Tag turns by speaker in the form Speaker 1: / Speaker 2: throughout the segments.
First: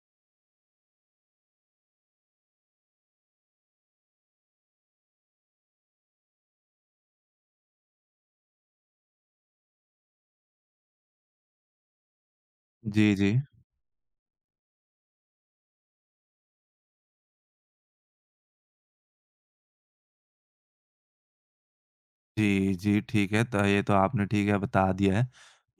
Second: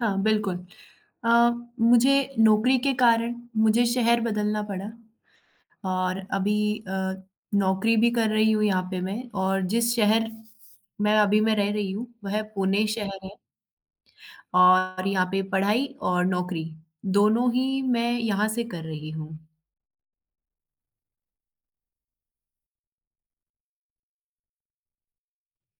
Speaker 1: हाँ, बिल्कुल। अ, मुझे नौकरी के कारण मुझे शहर बदलना पड़ा और अभी अ, नौकरी भी कर रही हूँ यहाँ पे मैं। और जिस शहर मैं अभी मैं रह रही हूँ, वह पुणे
Speaker 2: जी,
Speaker 1: शहर है।
Speaker 2: जी।
Speaker 1: और यहाँ पे पढ़ाई और नौकरी दोनों ही मैं यहाँ से कर रही हूँ।
Speaker 2: जी, जी, ठीक है, तो ये तो आपने ठीक है बता दिया है।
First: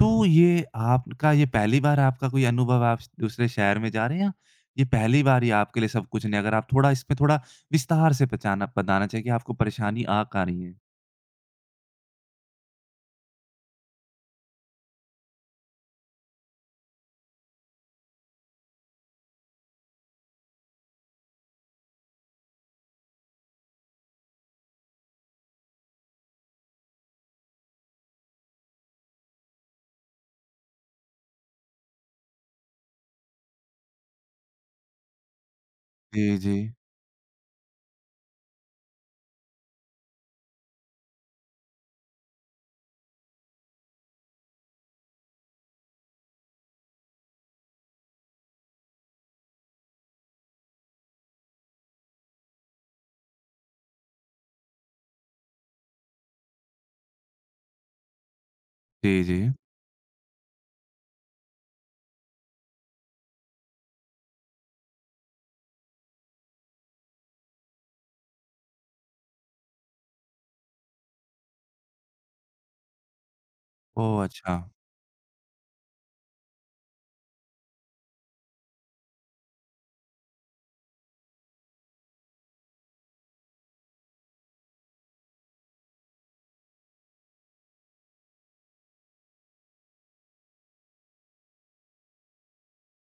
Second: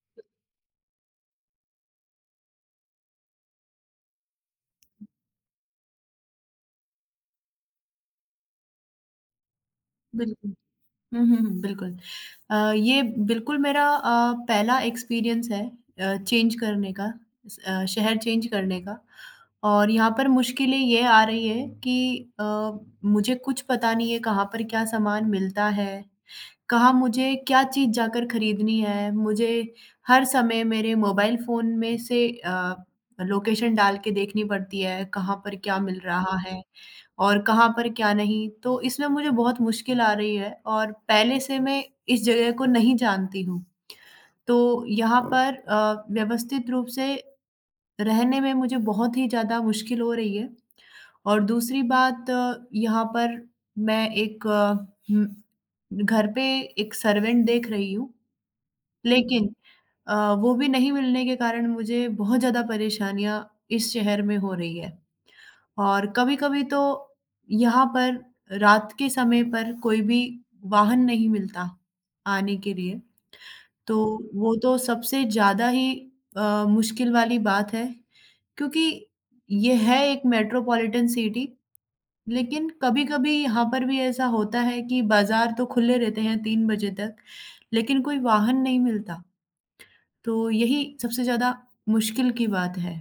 Speaker 2: तो ये आपका ये पहली बार आपका कोई अनुभव आप दूसरे शहर में जा रहे हैं या ये पहली बार ही आपके लिए सब कुछ नहीं? अगर आप थोड़ा इसमें थोड़ा विस्तार से पचाना बताना चाहिए कि आपको परेशानी आ कहाँ
Speaker 1: बिल्कुल।
Speaker 2: रही है?
Speaker 1: हुँ, हुँ, हुँ, बिल्कुल। ये बिल्कुल मेरा पहला एक्सपीरियंस है चेंज करने का, शहर चेंज करने का। और यहाँ पर मुश्किलें ये आ रही है कि मुझे कुछ पता नहीं है कहाँ पर क्या सामान मिलता है, कहाँ मुझे क्या चीज़ जाकर खरीदनी है। मुझे हर समय मेरे मोबाइल फ़ोन में से लोकेशन डाल के देखनी पड़ती है, कहाँ पर क्या मिल
Speaker 2: जी,
Speaker 1: रहा है
Speaker 2: जी।
Speaker 1: और कहाँ पर क्या नहीं। तो इसमें मुझे बहुत मुश्किल आ रही है और पहले से मैं इस जगह को नहीं जानती हूँ। तो यहाँ पर व्यवस्थित रूप से रहने में मुझे बहुत ही ज़्यादा मुश्किल हो रही है। और दूसरी बात यहाँ पर मैं एक घर पे एक सर्वेंट देख रही हूँ,
Speaker 2: जी, जी।
Speaker 1: लेकिन वो भी नहीं मिलने के कारण मुझे बहुत ज़्यादा परेशानियाँ इस शहर में हो रही है। और कभी-कभी तो यहाँ पर रात के समय पर कोई भी वाहन नहीं मिलता आने के लिए, तो
Speaker 2: ओह!
Speaker 1: वो
Speaker 2: अच्छा।
Speaker 1: तो सबसे ज़्यादा ही मुश्किल वाली बात है क्योंकि ये है एक मेट्रोपॉलिटन सिटी। लेकिन कभी-कभी यहाँ पर भी ऐसा होता है कि बाज़ार तो खुले रहते हैं 3 बजे तक, लेकिन कोई वाहन नहीं मिलता, तो यही सबसे ज़्यादा मुश्किल की बात है।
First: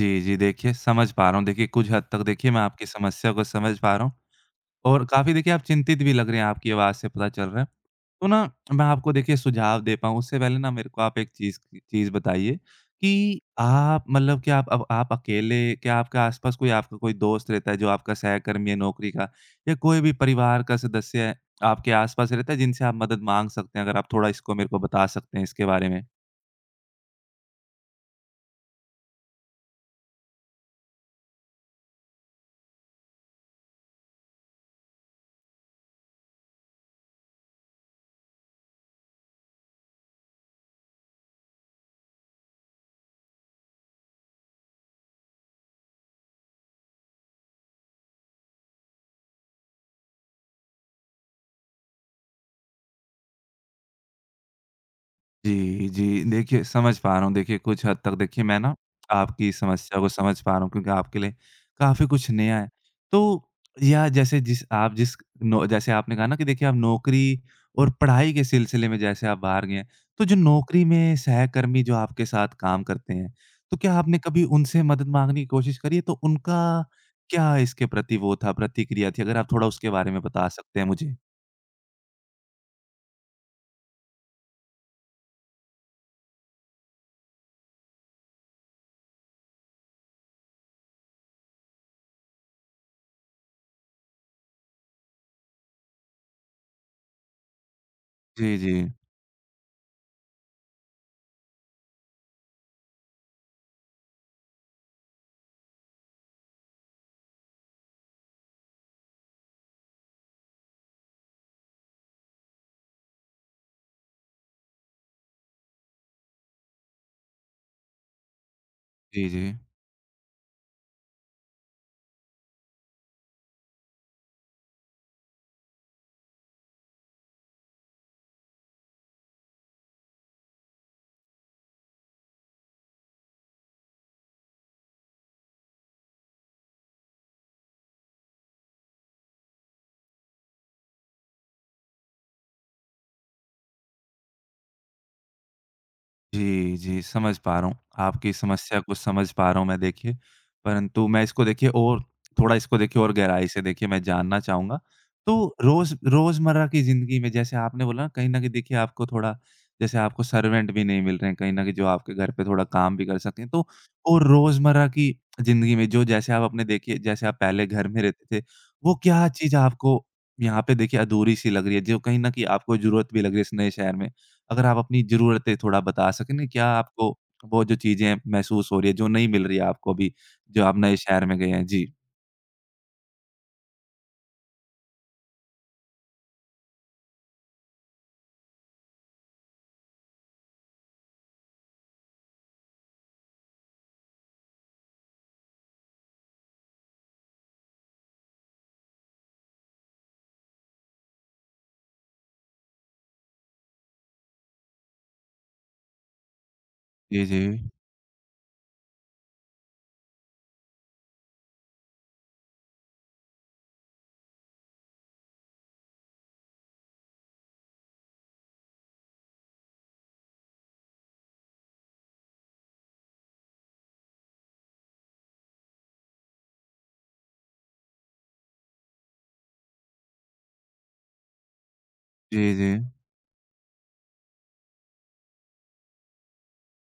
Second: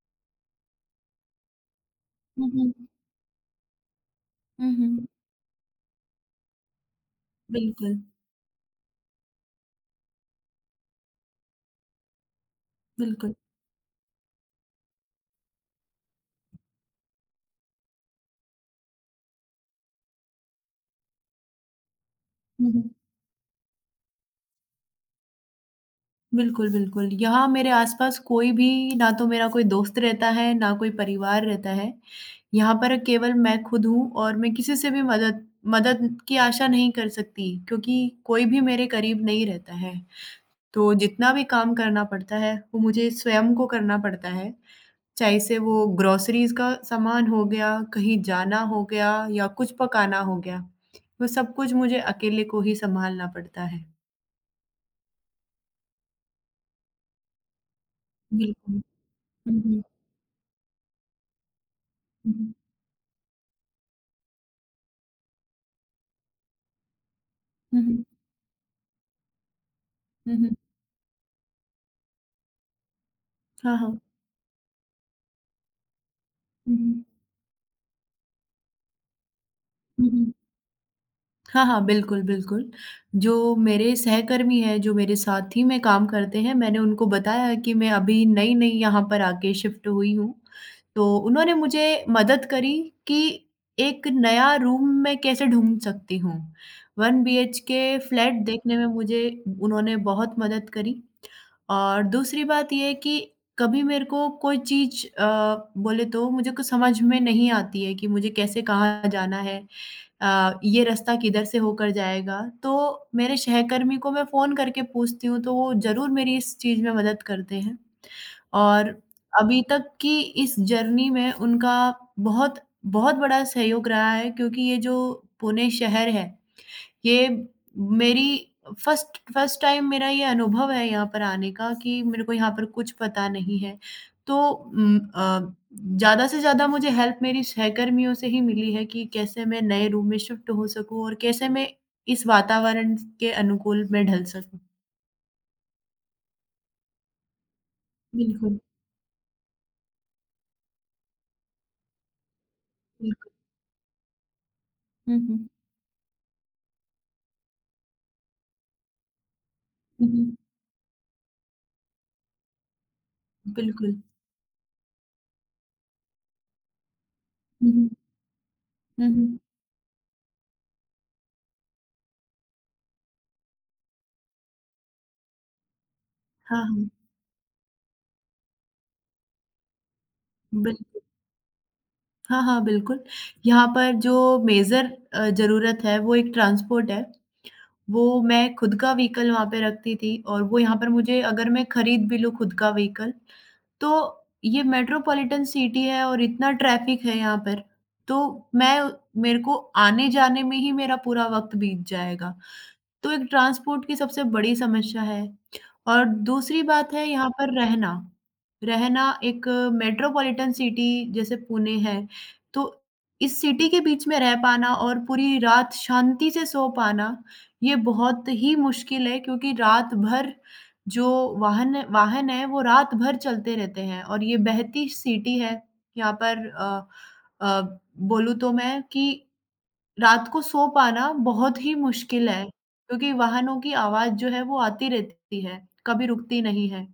Speaker 2: जी, जी, देखिए समझ पा रहा हूँ। देखिए कुछ हद तक देखिए
Speaker 1: हुँ,
Speaker 2: मैं
Speaker 1: हुँ।
Speaker 2: आपकी समस्या को समझ पा रहा हूँ।
Speaker 1: हुँ,
Speaker 2: और
Speaker 1: हुँ।
Speaker 2: काफ़ी देखिए आप चिंतित भी लग रहे हैं, आपकी आवाज़ से पता चल रहा है।
Speaker 1: बिल्कुल,
Speaker 2: तो ना मैं आपको देखिए सुझाव दे पाऊँ उससे पहले ना मेरे को आप एक चीज़ चीज़ बताइए
Speaker 1: बिल्कुल।
Speaker 2: कि आप मतलब क्या आप अब आप अकेले क्या आपके आस-पास कोई आपका कोई दोस्त रहता है जो आपका सहकर्मी है नौकरी का, या कोई भी परिवार का सदस्य है, आपके आस-पास रहता है
Speaker 1: हुँ,
Speaker 2: जिनसे
Speaker 1: हुँ।
Speaker 2: आप मदद माँग सकते हैं? अगर आप थोड़ा इसको मेरे को बता सकते हैं इसके बारे में।
Speaker 1: बिल्कुल, बिल्कुल। यहाँ मेरे आस-पास कोई भी ना तो मेरा कोई दोस्त रहता है, ना कोई परिवार रहता है। यहाँ पर केवल मैं खुद हूँ और मैं किसी से भी मदद मदद की आशा नहीं कर सकती क्योंकि कोई भी मेरे करीब नहीं रहता है। तो जितना भी काम करना पड़ता है, वो मुझे स्वयं को करना पड़ता है। चाहे से वो ग्रोसरीज़ का सामान हो गया, कहीं जाना हो गया या कुछ पकाना हो गया। वो सब कुछ मुझे अकेले को ही सँभालना पड़ता है।
Speaker 2: जी, जी। देखिए, समझ पा रहा हूँ। देखिए, कुछ हद तक देखिए मैं ना
Speaker 1: बिल्कुल।
Speaker 2: आपकी
Speaker 1: हुँ, हुँ।
Speaker 2: समस्या को समझ पा रहा हूँ, क्योंकि आपके लिए काफ़ी कुछ
Speaker 1: हुँ, हुँ।
Speaker 2: नया है। तो या जैसे जिस आप जिस नो जैसे आपने कहा ना कि देखिए आप नौकरी
Speaker 1: हुँ,
Speaker 2: और
Speaker 1: हुँ।
Speaker 2: पढ़ाई के सिलसिले में जैसे आप बाहर गए हैं, तो
Speaker 1: हुँ,
Speaker 2: जो
Speaker 1: हुँ।
Speaker 2: नौकरी में सहकर्मी जो आपके साथ काम करते हैं, तो
Speaker 1: हाँ,
Speaker 2: क्या
Speaker 1: हाँ।
Speaker 2: आपने कभी उनसे मदद माँगने की कोशिश करी है? तो
Speaker 1: हुँ,
Speaker 2: उनका
Speaker 1: हुँ।
Speaker 2: क्या इसके प्रति वो था, प्रतिक्रिया थी? अगर आप थोड़ा उसके
Speaker 1: हुँ,
Speaker 2: बारे में
Speaker 1: हुँ।
Speaker 2: बता सकते हैं मुझे।
Speaker 1: हाँ, हाँ, बिल्कुल, बिल्कुल। जो मेरे सहकर्मी हैं, जो मेरे साथी में काम करते हैं, मैंने उनको बताया कि मैं अभी नई-नई यहाँ पर आके शिफ्ट हुई हूँ। तो उन्होंने मुझे मदद करी कि एक नया रूम मैं कैसे ढूँढ सकती हूँ। 1 BHK फ्लैट
Speaker 2: जी, जी।
Speaker 1: देखने में मुझे उन्होंने बहुत मदद करी और दूसरी बात ये है कि कभी मेरे को कोई चीज़ बोले तो मुझे कुछ समझ में नहीं आती है कि मुझे कैसे कहाँ जाना है, ये रास्ता किधर से होकर जाएगा? तो मेरे सहकर्मी को मैं फ़ोन करके पूछती हूँ, तो वो ज़रूर मेरी इस चीज़ में मदद करते हैं। और
Speaker 2: जी, जी।
Speaker 1: अभी तक की इस जर्नी में उनका बहुत बहुत बड़ा सहयोग रहा है क्योंकि ये जो पुणे शहर है, ये मेरी फर्स्ट फर्स्ट टाइम मेरा ये अनुभव है यहाँ पर आने का कि मेरे को यहाँ पर कुछ पता नहीं है। तो ज़्यादा से ज़्यादा मुझे हेल्प मेरी सहकर्मियों से ही मिली है कि कैसे मैं नए रूम में शिफ्ट हो सकूँ और कैसे मैं इस वातावरण के अनुकूल मैं ढल सकूँ।
Speaker 2: जी, जी, समझ पा रहा हूँ। आपकी
Speaker 1: बिल्कुल,
Speaker 2: समस्या को समझ पा रहा हूँ मैं देखिए, परंतु मैं इसको देखिए और थोड़ा इसको देखिए और
Speaker 1: बिल्कुल।
Speaker 2: गहराई से देखिए मैं जानना चाहूँगा।
Speaker 1: हुँ, हुँ।
Speaker 2: तो रोज़मर्रा की ज़िंदगी में जैसे आपने बोला ना कहीं न कहीं देखिए आपको थोड़ा, जैसे
Speaker 1: हुँ,
Speaker 2: आपको
Speaker 1: हुँ।
Speaker 2: सर्वेंट भी नहीं मिल रहे हैं, कहीं न कहीं जो आपके घर पे थोड़ा काम भी कर सकें। तो
Speaker 1: बिल्कुल।
Speaker 2: और रोज़मर्रा की ज़िंदगी में जो जैसे आप अपने देखिए जैसे आप पहले
Speaker 1: हुँ,
Speaker 2: घर
Speaker 1: हुँ।
Speaker 2: में रहते थे, वो
Speaker 1: हुँ,
Speaker 2: क्या
Speaker 1: हुँ।
Speaker 2: चीज़ आपको यहाँ पे देखिए अधूरी-सी लग रही है, जो कहीं न कहीं आपको ज़रूरत भी लग रही है इस नए शहर में? अगर आप अपनी ज़रूरतें थोड़ा बता सकें ना,
Speaker 1: हाँ,
Speaker 2: क्या
Speaker 1: हाँ।
Speaker 2: आपको वो जो चीज़ें महसूस हो रही है, जो नहीं मिल रही है आपको अभी, जो आप नए
Speaker 1: बिल्कुल।
Speaker 2: शहर में गए हैं? जी।
Speaker 1: हाँ, हाँ, बिल्कुल। यहाँ पर जो मेजर ज़रूरत है वो एक ट्रांसपोर्ट है। वो मैं खुद का व्हीकल वहाँ पे रखती थी और वो यहाँ पर मुझे अगर मैं खरीद भी लूँ खुद का व्हीकल, तो ये मेट्रोपॉलिटन सिटी है और इतना ट्रैफ़िक है यहाँ पर, तो मैं मेरे को आने-जाने में ही मेरा पूरा वक़्त बीत जाएगा। तो एक ट्रांसपोर्ट की सबसे बड़ी समस्या है और दूसरी बात है
Speaker 2: जी,
Speaker 1: यहाँ
Speaker 2: जी।
Speaker 1: पर रहना। रहना एक मेट्रोपॉलिटन सिटी जैसे पुणे है, तो इस सिटी के बीच में रह पाना और पूरी रात शांति से सो पाना, ये बहुत ही मुश्किल है क्योंकि रात भर जो वाहन वाहन है वो रात भर चलते रहते हैं और ये बहती सिटी है। यहाँ पर अ, बोलूँ तो मैं कि रात को सो पाना बहुत ही मुश्किल है, हुँ।
Speaker 2: जी, जी।
Speaker 1: क्योंकि वाहनों की आवाज़ जो है वो आती रहती है, कभी रुकती नहीं है।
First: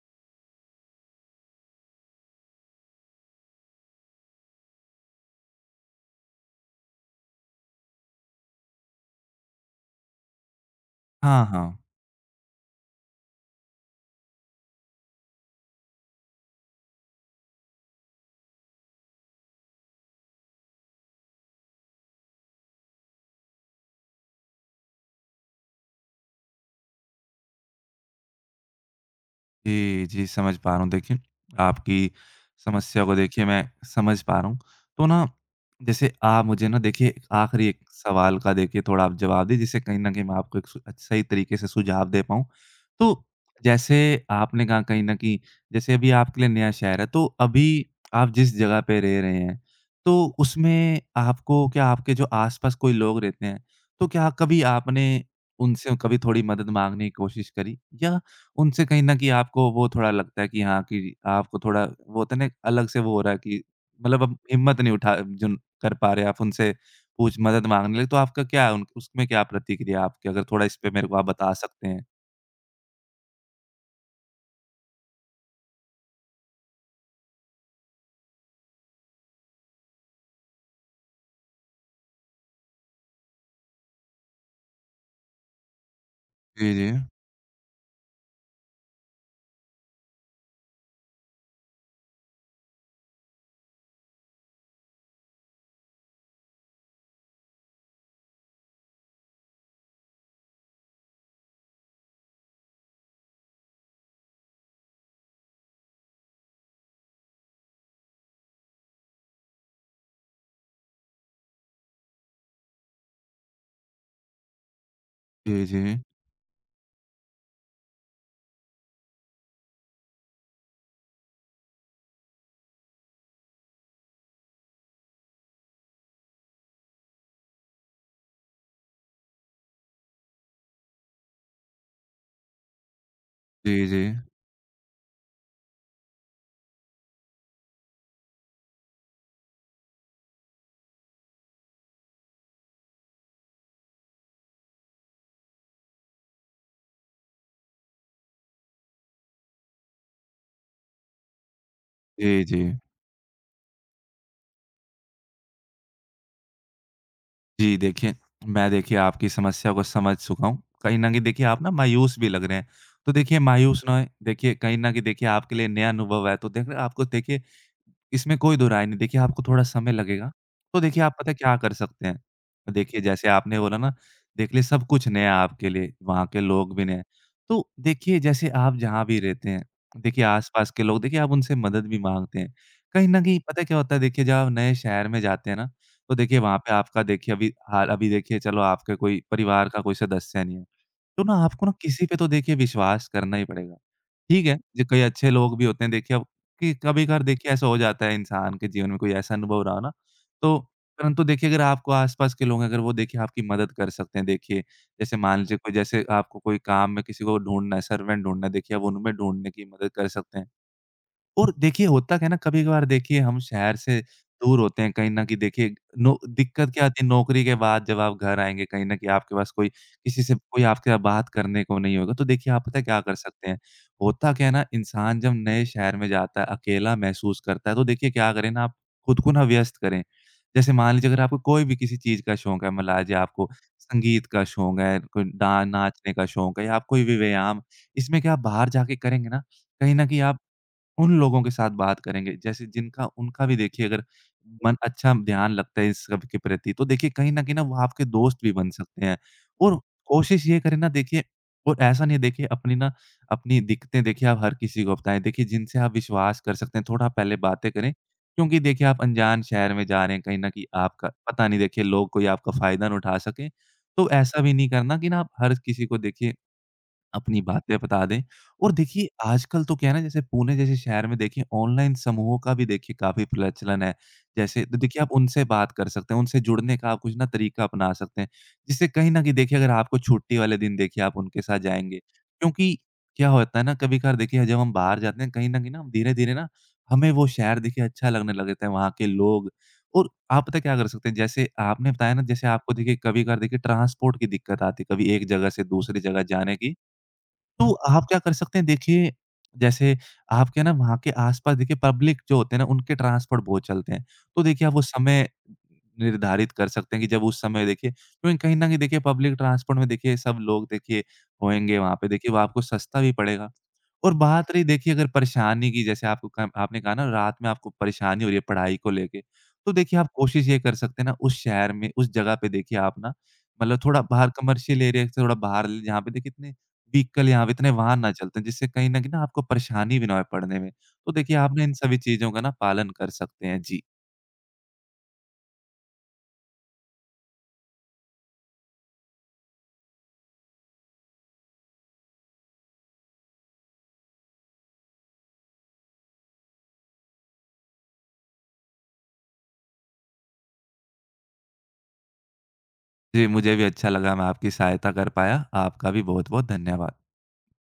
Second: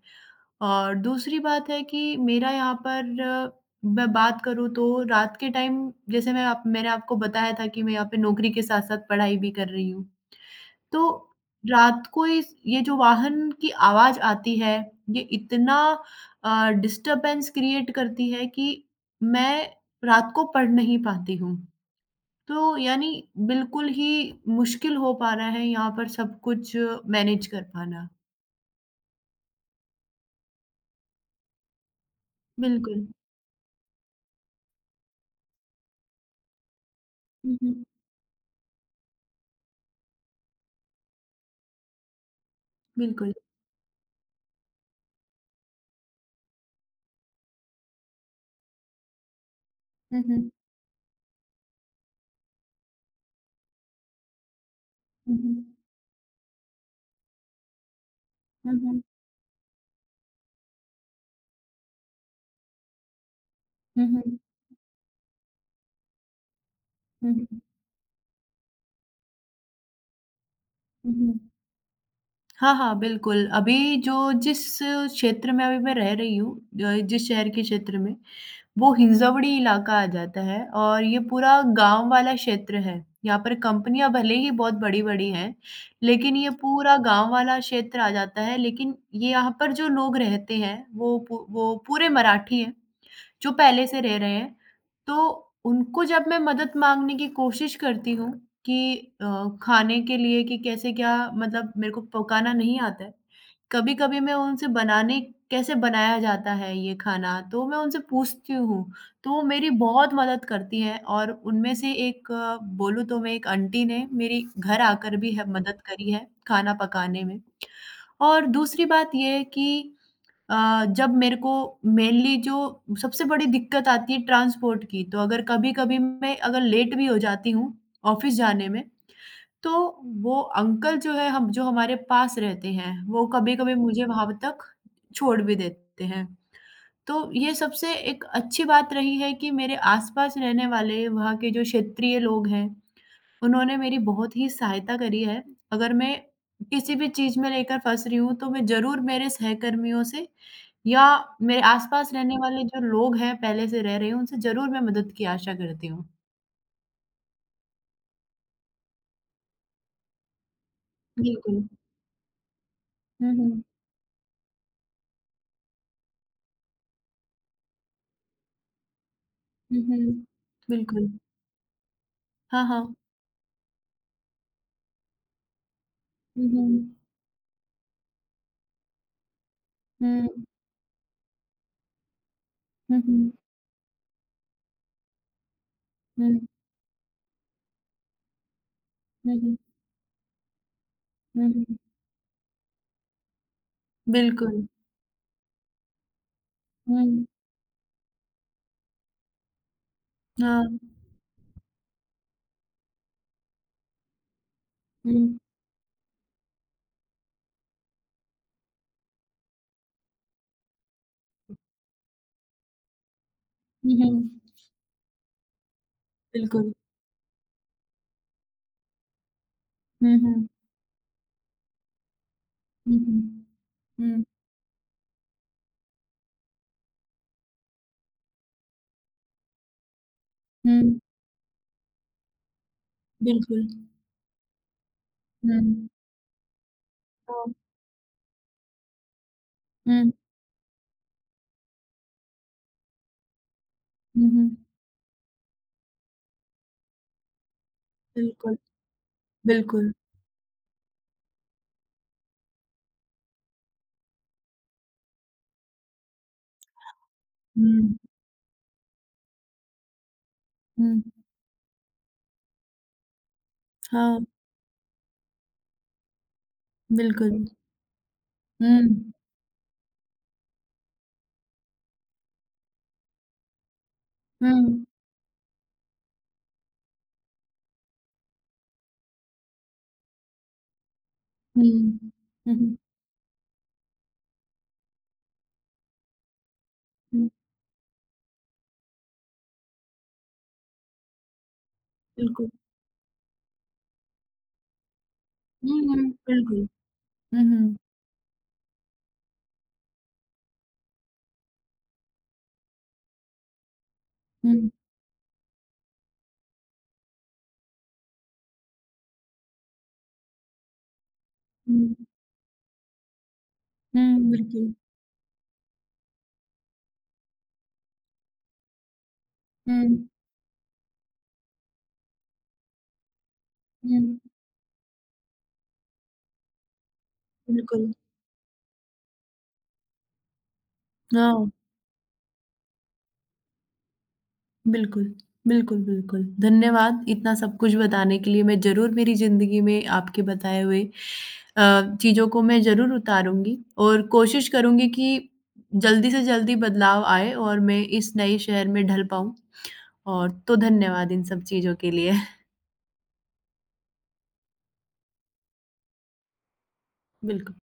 Speaker 1: और दूसरी बात है कि मेरा यहाँ पर मैं बात करूँ तो रात के टाइम, जैसे मैंने आपको बताया था कि मैं यहाँ पे नौकरी के साथ-साथ पढ़ाई भी कर रही हूँ। तो
Speaker 2: हाँ, हाँ।
Speaker 1: रात को इस ये जो वाहन की आवाज़ आती है, ये इतना डिस्टर्बेंस क्रिएट करती है कि मैं रात को पढ़ नहीं पाती हूँ। तो यानी बिल्कुल ही मुश्किल हो पा रहा है यहाँ पर सब कुछ मैनेज कर पाना।
Speaker 2: जी, जी, समझ पा रहा हूँ। देखिए, आपकी समस्या
Speaker 1: बिल्कुल।
Speaker 2: को देखिए मैं समझ पा रहा हूँ। तो ना जैसे आप मुझे ना देखिए
Speaker 1: हुँ,
Speaker 2: आखिरी एक
Speaker 1: हुँ।
Speaker 2: सवाल का देखिए थोड़ा आप जवाब दें, जिससे कहीं न कहीं मैं आपको एक सही तरीके से सुझाव दे पाऊँ। तो
Speaker 1: बिल्कुल।
Speaker 2: जैसे आपने कहा कहीं न कहीं, जैसे अभी आपके लिए नया शहर है तो अभी आप जिस जगह पे रह रहे हैं,
Speaker 1: हुँ,
Speaker 2: तो
Speaker 1: हुँ।
Speaker 2: उसमें आपको क्या आपके जो आस-पास कोई लोग रहते हैं, तो क्या कभी आपने
Speaker 1: हुँ, हुँ।
Speaker 2: उनसे कभी थोड़ी मदद माँगने की कोशिश करी? या
Speaker 1: हुँ,
Speaker 2: उनसे
Speaker 1: हुँ।
Speaker 2: कहीं न कहीं आपको वो थोड़ा लगता है कि हाँ, कि आपको थोड़ा वो होता है ना, अलग से वो हो रहा है कि
Speaker 1: हुँ,
Speaker 2: मतलब अब
Speaker 1: हुँ।
Speaker 2: हिम्मत नहीं उठा जुन कर पा रहे आप उनसे
Speaker 1: हुँ,
Speaker 2: पूछ
Speaker 1: हुँ।
Speaker 2: मदद माँगने लगे, तो आपका क्या है उन उसमें क्या प्रतिक्रिया है आपकी? अगर थोड़ा इस पे मेरे
Speaker 1: हुँ,
Speaker 2: को आप
Speaker 1: हुँ।
Speaker 2: बता सकते हैं?
Speaker 1: हाँ, हाँ, बिल्कुल। अभी जो जिस क्षेत्र में अभी मैं रह रही हूँ, जिस शहर के क्षेत्र में, वो हिंजवड़ी इलाका आ जाता है और ये पूरा गाँव वाला क्षेत्र है। यहाँ पर कंपनियाँ भले ही बहुत बड़ी-बड़ी हैं, लेकिन ये
Speaker 2: जी, जी।
Speaker 1: पूरा गाँव वाला क्षेत्र आ जाता है। लेकिन ये यहाँ पर जो लोग रहते हैं, वो पू वो पूरे मराठी हैं। जो पहले से रह रहे हैं, तो उनको जब मैं मदद माँगने की कोशिश करती हूँ कि अ, खाने के लिए कि कैसे क्या, मतलब मेरे को पकाना नहीं आता है। कभी-कभी मैं उनसे बनाने कैसे बनाया जाता है ये खाना, तो मैं उनसे पूछती हूँ, तो वो मेरी बहुत मदद करती हैं और उनमें से एक बोलूँ तो मैं एक आंटी ने मेरी घर आकर भी है
Speaker 2: जी,
Speaker 1: मदद
Speaker 2: जी।
Speaker 1: करी है, खाना पकाने में। और दूसरी बात ये है कि जब मेरे को मेनली जो सबसे बड़ी दिक्कत आती है ट्रांसपोर्ट की, तो अगर कभी-कभी मैं अगर लेट भी हो जाती हूँ ऑफ़िस जाने में, तो वो अंकल जो है, हम जो हमारे पास रहते हैं, वो कभी-कभी
Speaker 2: जी, जी।
Speaker 1: मुझे वहाँ तक छोड़ भी देते हैं। तो ये सबसे एक अच्छी बात रही है कि मेरे आस-पास रहने वाले वहाँ के जो क्षेत्रीय लोग हैं, उन्होंने मेरी बहुत ही सहायता करी है। अगर मैं किसी भी चीज़ में लेकर फँस रही हूँ, तो मैं ज़रूर मेरे सहकर्मियों से या मेरे आस-पास रहने
Speaker 2: जी, जी।
Speaker 1: वाले जो लोग हैं, पहले से रह रहे हैं, उनसे ज़रूर मैं मदद की आशा करती हूँ।
Speaker 2: जी, देखिए, मैं देखिए आपकी समस्या को समझ चुका हूँ। कहीं न कहीं देखिए आप
Speaker 1: बिल्कुल।
Speaker 2: ना मायूस भी लग रहे हैं। तो
Speaker 1: हुँ,
Speaker 2: देखिए
Speaker 1: हुँ।
Speaker 2: मायूस ना होएं, देखिए कहीं न कहीं देखिए आपके लिए नया अनुभव है, तो देखिए आपको देखिए इसमें कोई दो राय नहीं, देखिए आपको थोड़ा
Speaker 1: हुँ,
Speaker 2: समय
Speaker 1: हुँ।
Speaker 2: लगेगा। तो देखिए
Speaker 1: बिल्कुल।
Speaker 2: आप पता है क्या कर सकते हैं?
Speaker 1: हाँ,
Speaker 2: तो
Speaker 1: हाँ।
Speaker 2: देखिए जैसे आपने बोला ना, देखिए सब कुछ नया है आपके लिए, वहाँ के
Speaker 1: हुँ,
Speaker 2: लोग भी नए
Speaker 1: हुँ।
Speaker 2: हैं। तो देखिए जैसे आप जहाँ भी रहते हैं, देखिए
Speaker 1: हुँ।
Speaker 2: आस-पास के लोग देखिए आप उनसे मदद भी माँगते हैं।
Speaker 1: हुँ,
Speaker 2: कहीं न
Speaker 1: हुँ।
Speaker 2: कहीं पता है क्या होता है, देखिए जब आप नए शहर में जाते हैं ना, तो देखिए
Speaker 1: हुँ।
Speaker 2: वहाँ पे आपका देखिए अभी हाल अभी देखिए चलो आपके कोई
Speaker 1: हुँ, हुँ।
Speaker 2: परिवार का कोई सदस्य नहीं है। तो ना
Speaker 1: हुँ,
Speaker 2: आपको ना
Speaker 1: हुँ।
Speaker 2: किसी पे तो देखिए विश्वास करना ही पड़ेगा। ठीक है,
Speaker 1: बिल्कुल।
Speaker 2: जो कई अच्छे लोग भी होते हैं देखिए अब कि कभी-कभार
Speaker 1: हुँ।
Speaker 2: देखिए ऐसा हो जाता है इंसान के जीवन में कोई ऐसा अनुभव रहा ना, तो
Speaker 1: हाँ।
Speaker 2: परंतु देखिए अगर आपको आस-पास के लोग हैं अगर वो देखिए आपकी मदद कर सकते हैं देखिए, जैसे मान
Speaker 1: हुँ।
Speaker 2: लीजिए कोई जैसे आपको कोई काम में किसी को ढूँढना है, सर्वेंट ढूँढना है, देखिए आप उनमें ढूँढने की मदद कर सकते हैं। और देखिए होता क्या है ना, कभी-कभार देखिए हम शहर
Speaker 1: हुँ,
Speaker 2: से
Speaker 1: हुँ।
Speaker 2: दूर होते हैं कहीं न कहीं देखिए नो दिक्कत
Speaker 1: बिल्कुल।
Speaker 2: क्या आती है नौकरी के बाद जब आप घर आएँगे कहीं न कहीं आपके पास कोई
Speaker 1: हुँ,
Speaker 2: किसी से
Speaker 1: हुँ।
Speaker 2: कोई आपके साथ बात करने को नहीं होगा। तो देखिए आप पता है
Speaker 1: हुँ,
Speaker 2: क्या कर
Speaker 1: हुँ।
Speaker 2: सकते हैं?
Speaker 1: हुँ।
Speaker 2: होता क्या है ना, इंसान जब नए शहर में जाता है, अकेला महसूस करता है, तो देखिए क्या करें ना आप खुद को ना व्यस्त करें। जैसे मान
Speaker 1: हुँ।
Speaker 2: लीजिए अगर आपको कोई भी किसी चीज़ का शौक है, मान लीजिए आपको
Speaker 1: बिल्कुल।
Speaker 2: संगीत का शौक है, कोई डा
Speaker 1: हुँ।
Speaker 2: नाचने का शौक है या आप कोई भी
Speaker 1: हाँ।
Speaker 2: व्यायाम, इसमें क्या आप बाहर जाके करेंगे ना, कहीं न
Speaker 1: हुँ।
Speaker 2: कहीं आप उन लोगों के साथ बात करेंगे, जैसे जिनका उनका भी देखिए अगर
Speaker 1: हुँ, हुँ।
Speaker 2: मन अच्छा ध्यान लगता है इस सब के प्रति, तो देखिए कहीं न कहीं ना वो आपके दोस्त भी
Speaker 1: बिल्कुल,
Speaker 2: बन सकते हैं। और
Speaker 1: बिल्कुल।
Speaker 2: कोशिश ये करें ना देखिए, और ऐसा नहीं है देखिए अपनी ना अपनी दिक्कतें देखिए आप हर किसी को बताएँ, देखिए जिनसे आप विश्वास कर सकते हैं, थोड़ा पहले बातें करें।
Speaker 1: हुँ।
Speaker 2: क्योंकि देखिए आप अनजान शहर में जा रहे हैं, कहीं न कहीं
Speaker 1: हुँ।
Speaker 2: आपका पता नहीं देखिए लोग कोई आपका फ़ायदा ना उठा सकें। तो
Speaker 1: हाँ,
Speaker 2: ऐसा भी नहीं करना कि ना आप हर किसी को देखिए
Speaker 1: बिल्कुल।
Speaker 2: अपनी बातें बता दें। और देखिए
Speaker 1: हुँ।
Speaker 2: आजकल तो क्या है ना, जैसे पुणे जैसे शहर में देखिए ऑनलाइन समूहों का भी देखिए काफ़ी प्रचलन है। जैसे तो
Speaker 1: हुँ।
Speaker 2: देखिए आप उनसे बात कर सकते हैं, उनसे जुड़ने का आप कुछ ना तरीका अपना सकते हैं। जिससे कहीं न कहीं देखिए अगर आपको छुट्टी वाले दिन देखिए आप उनके साथ
Speaker 1: हुँ।
Speaker 2: जाएँगे।
Speaker 1: हुँ,
Speaker 2: क्योंकि
Speaker 1: हुँ,
Speaker 2: क्या होता है ना, कभी-कभार देखिए जब हम बाहर जाते हैं कहीं न कहीं ना हम धीरे-धीरे ना हमें वो
Speaker 1: हुँ,
Speaker 2: शहर देखिए अच्छा लगने लगता है, वहाँ के लोग। और आप पता है क्या कर सकते हैं, जैसे आपने बताया ना जैसे
Speaker 1: बिल्कुल।
Speaker 2: आपको देखिए कभी-कभार देखिए ट्रांसपोर्ट की दिक्कत आती है, कभी एक जगह से
Speaker 1: हुँ,
Speaker 2: दूसरी
Speaker 1: हुँ,
Speaker 2: जगह जाने
Speaker 1: बिल्कुल।
Speaker 2: की।
Speaker 1: हुँ,
Speaker 2: तो
Speaker 1: हुँ,
Speaker 2: आप क्या कर सकते हैं देखिए, जैसे आपके ना वहाँ के आस-पास देखिए पब्लिक जो होते हैं ना उनके ट्रांसपोर्ट बहुत चलते हैं। तो देखिए
Speaker 1: हुँ,
Speaker 2: आप वो समय निर्धारित कर सकते हैं कि जब उस समय देखिए क्योंकि कहीं न कहीं देखिए पब्लिक ट्रांसपोर्ट में देखिए सब लोग देखिए होएँगे
Speaker 1: हुँ,
Speaker 2: वहाँ पे, देखिए वो आपको सस्ता भी पड़ेगा। और
Speaker 1: हुँ,
Speaker 2: बात रही
Speaker 1: बिल्कुल।
Speaker 2: देखिए अगर परेशानी की, जैसे आपको क आपने कहा ना रात में आपको परेशानी हो रही है पढ़ाई को लेके, तो देखिए आप
Speaker 1: हुँ,
Speaker 2: कोशिश ये कर सकते हैं ना उस शहर में, उस जगह पे देखिए आप ना मतलब थोड़ा
Speaker 1: हुँ,
Speaker 2: बाहर कमर्शियल एरिया से थोड़ा बाहर जहाँ पे देखिए इतने कि कल यहाँ इतने
Speaker 1: बिल्कुल।
Speaker 2: वाहन ना चलते हैं, जिससे कहीं न कहीं ना आपको परेशानी भी ना होए पढ़ने में। तो देखिए,
Speaker 1: हाँ,
Speaker 2: आप ना इन सभी चीज़ों का ना पालन कर सकते हैं। जी।
Speaker 1: बिल्कुल, बिल्कुल, बिल्कुल। धन्यवाद इतना सब कुछ बताने के लिए। मैं ज़रूर मेरी ज़िंदगी में आपके बताए हुए चीज़ों को मैं ज़रूर उतारूँगी और कोशिश करूँगी कि जल्दी से जल्दी बदलाव आए और मैं इस नए शहर में ढल पाऊँ, और तो धन्यवाद इन सब चीज़ों के लिए।
Speaker 2: जी, मुझे भी अच्छा लगा मैं आपकी सहायता कर पाया। आपका भी बहुत-बहुत धन्यवाद।
Speaker 1: बिल्कुल।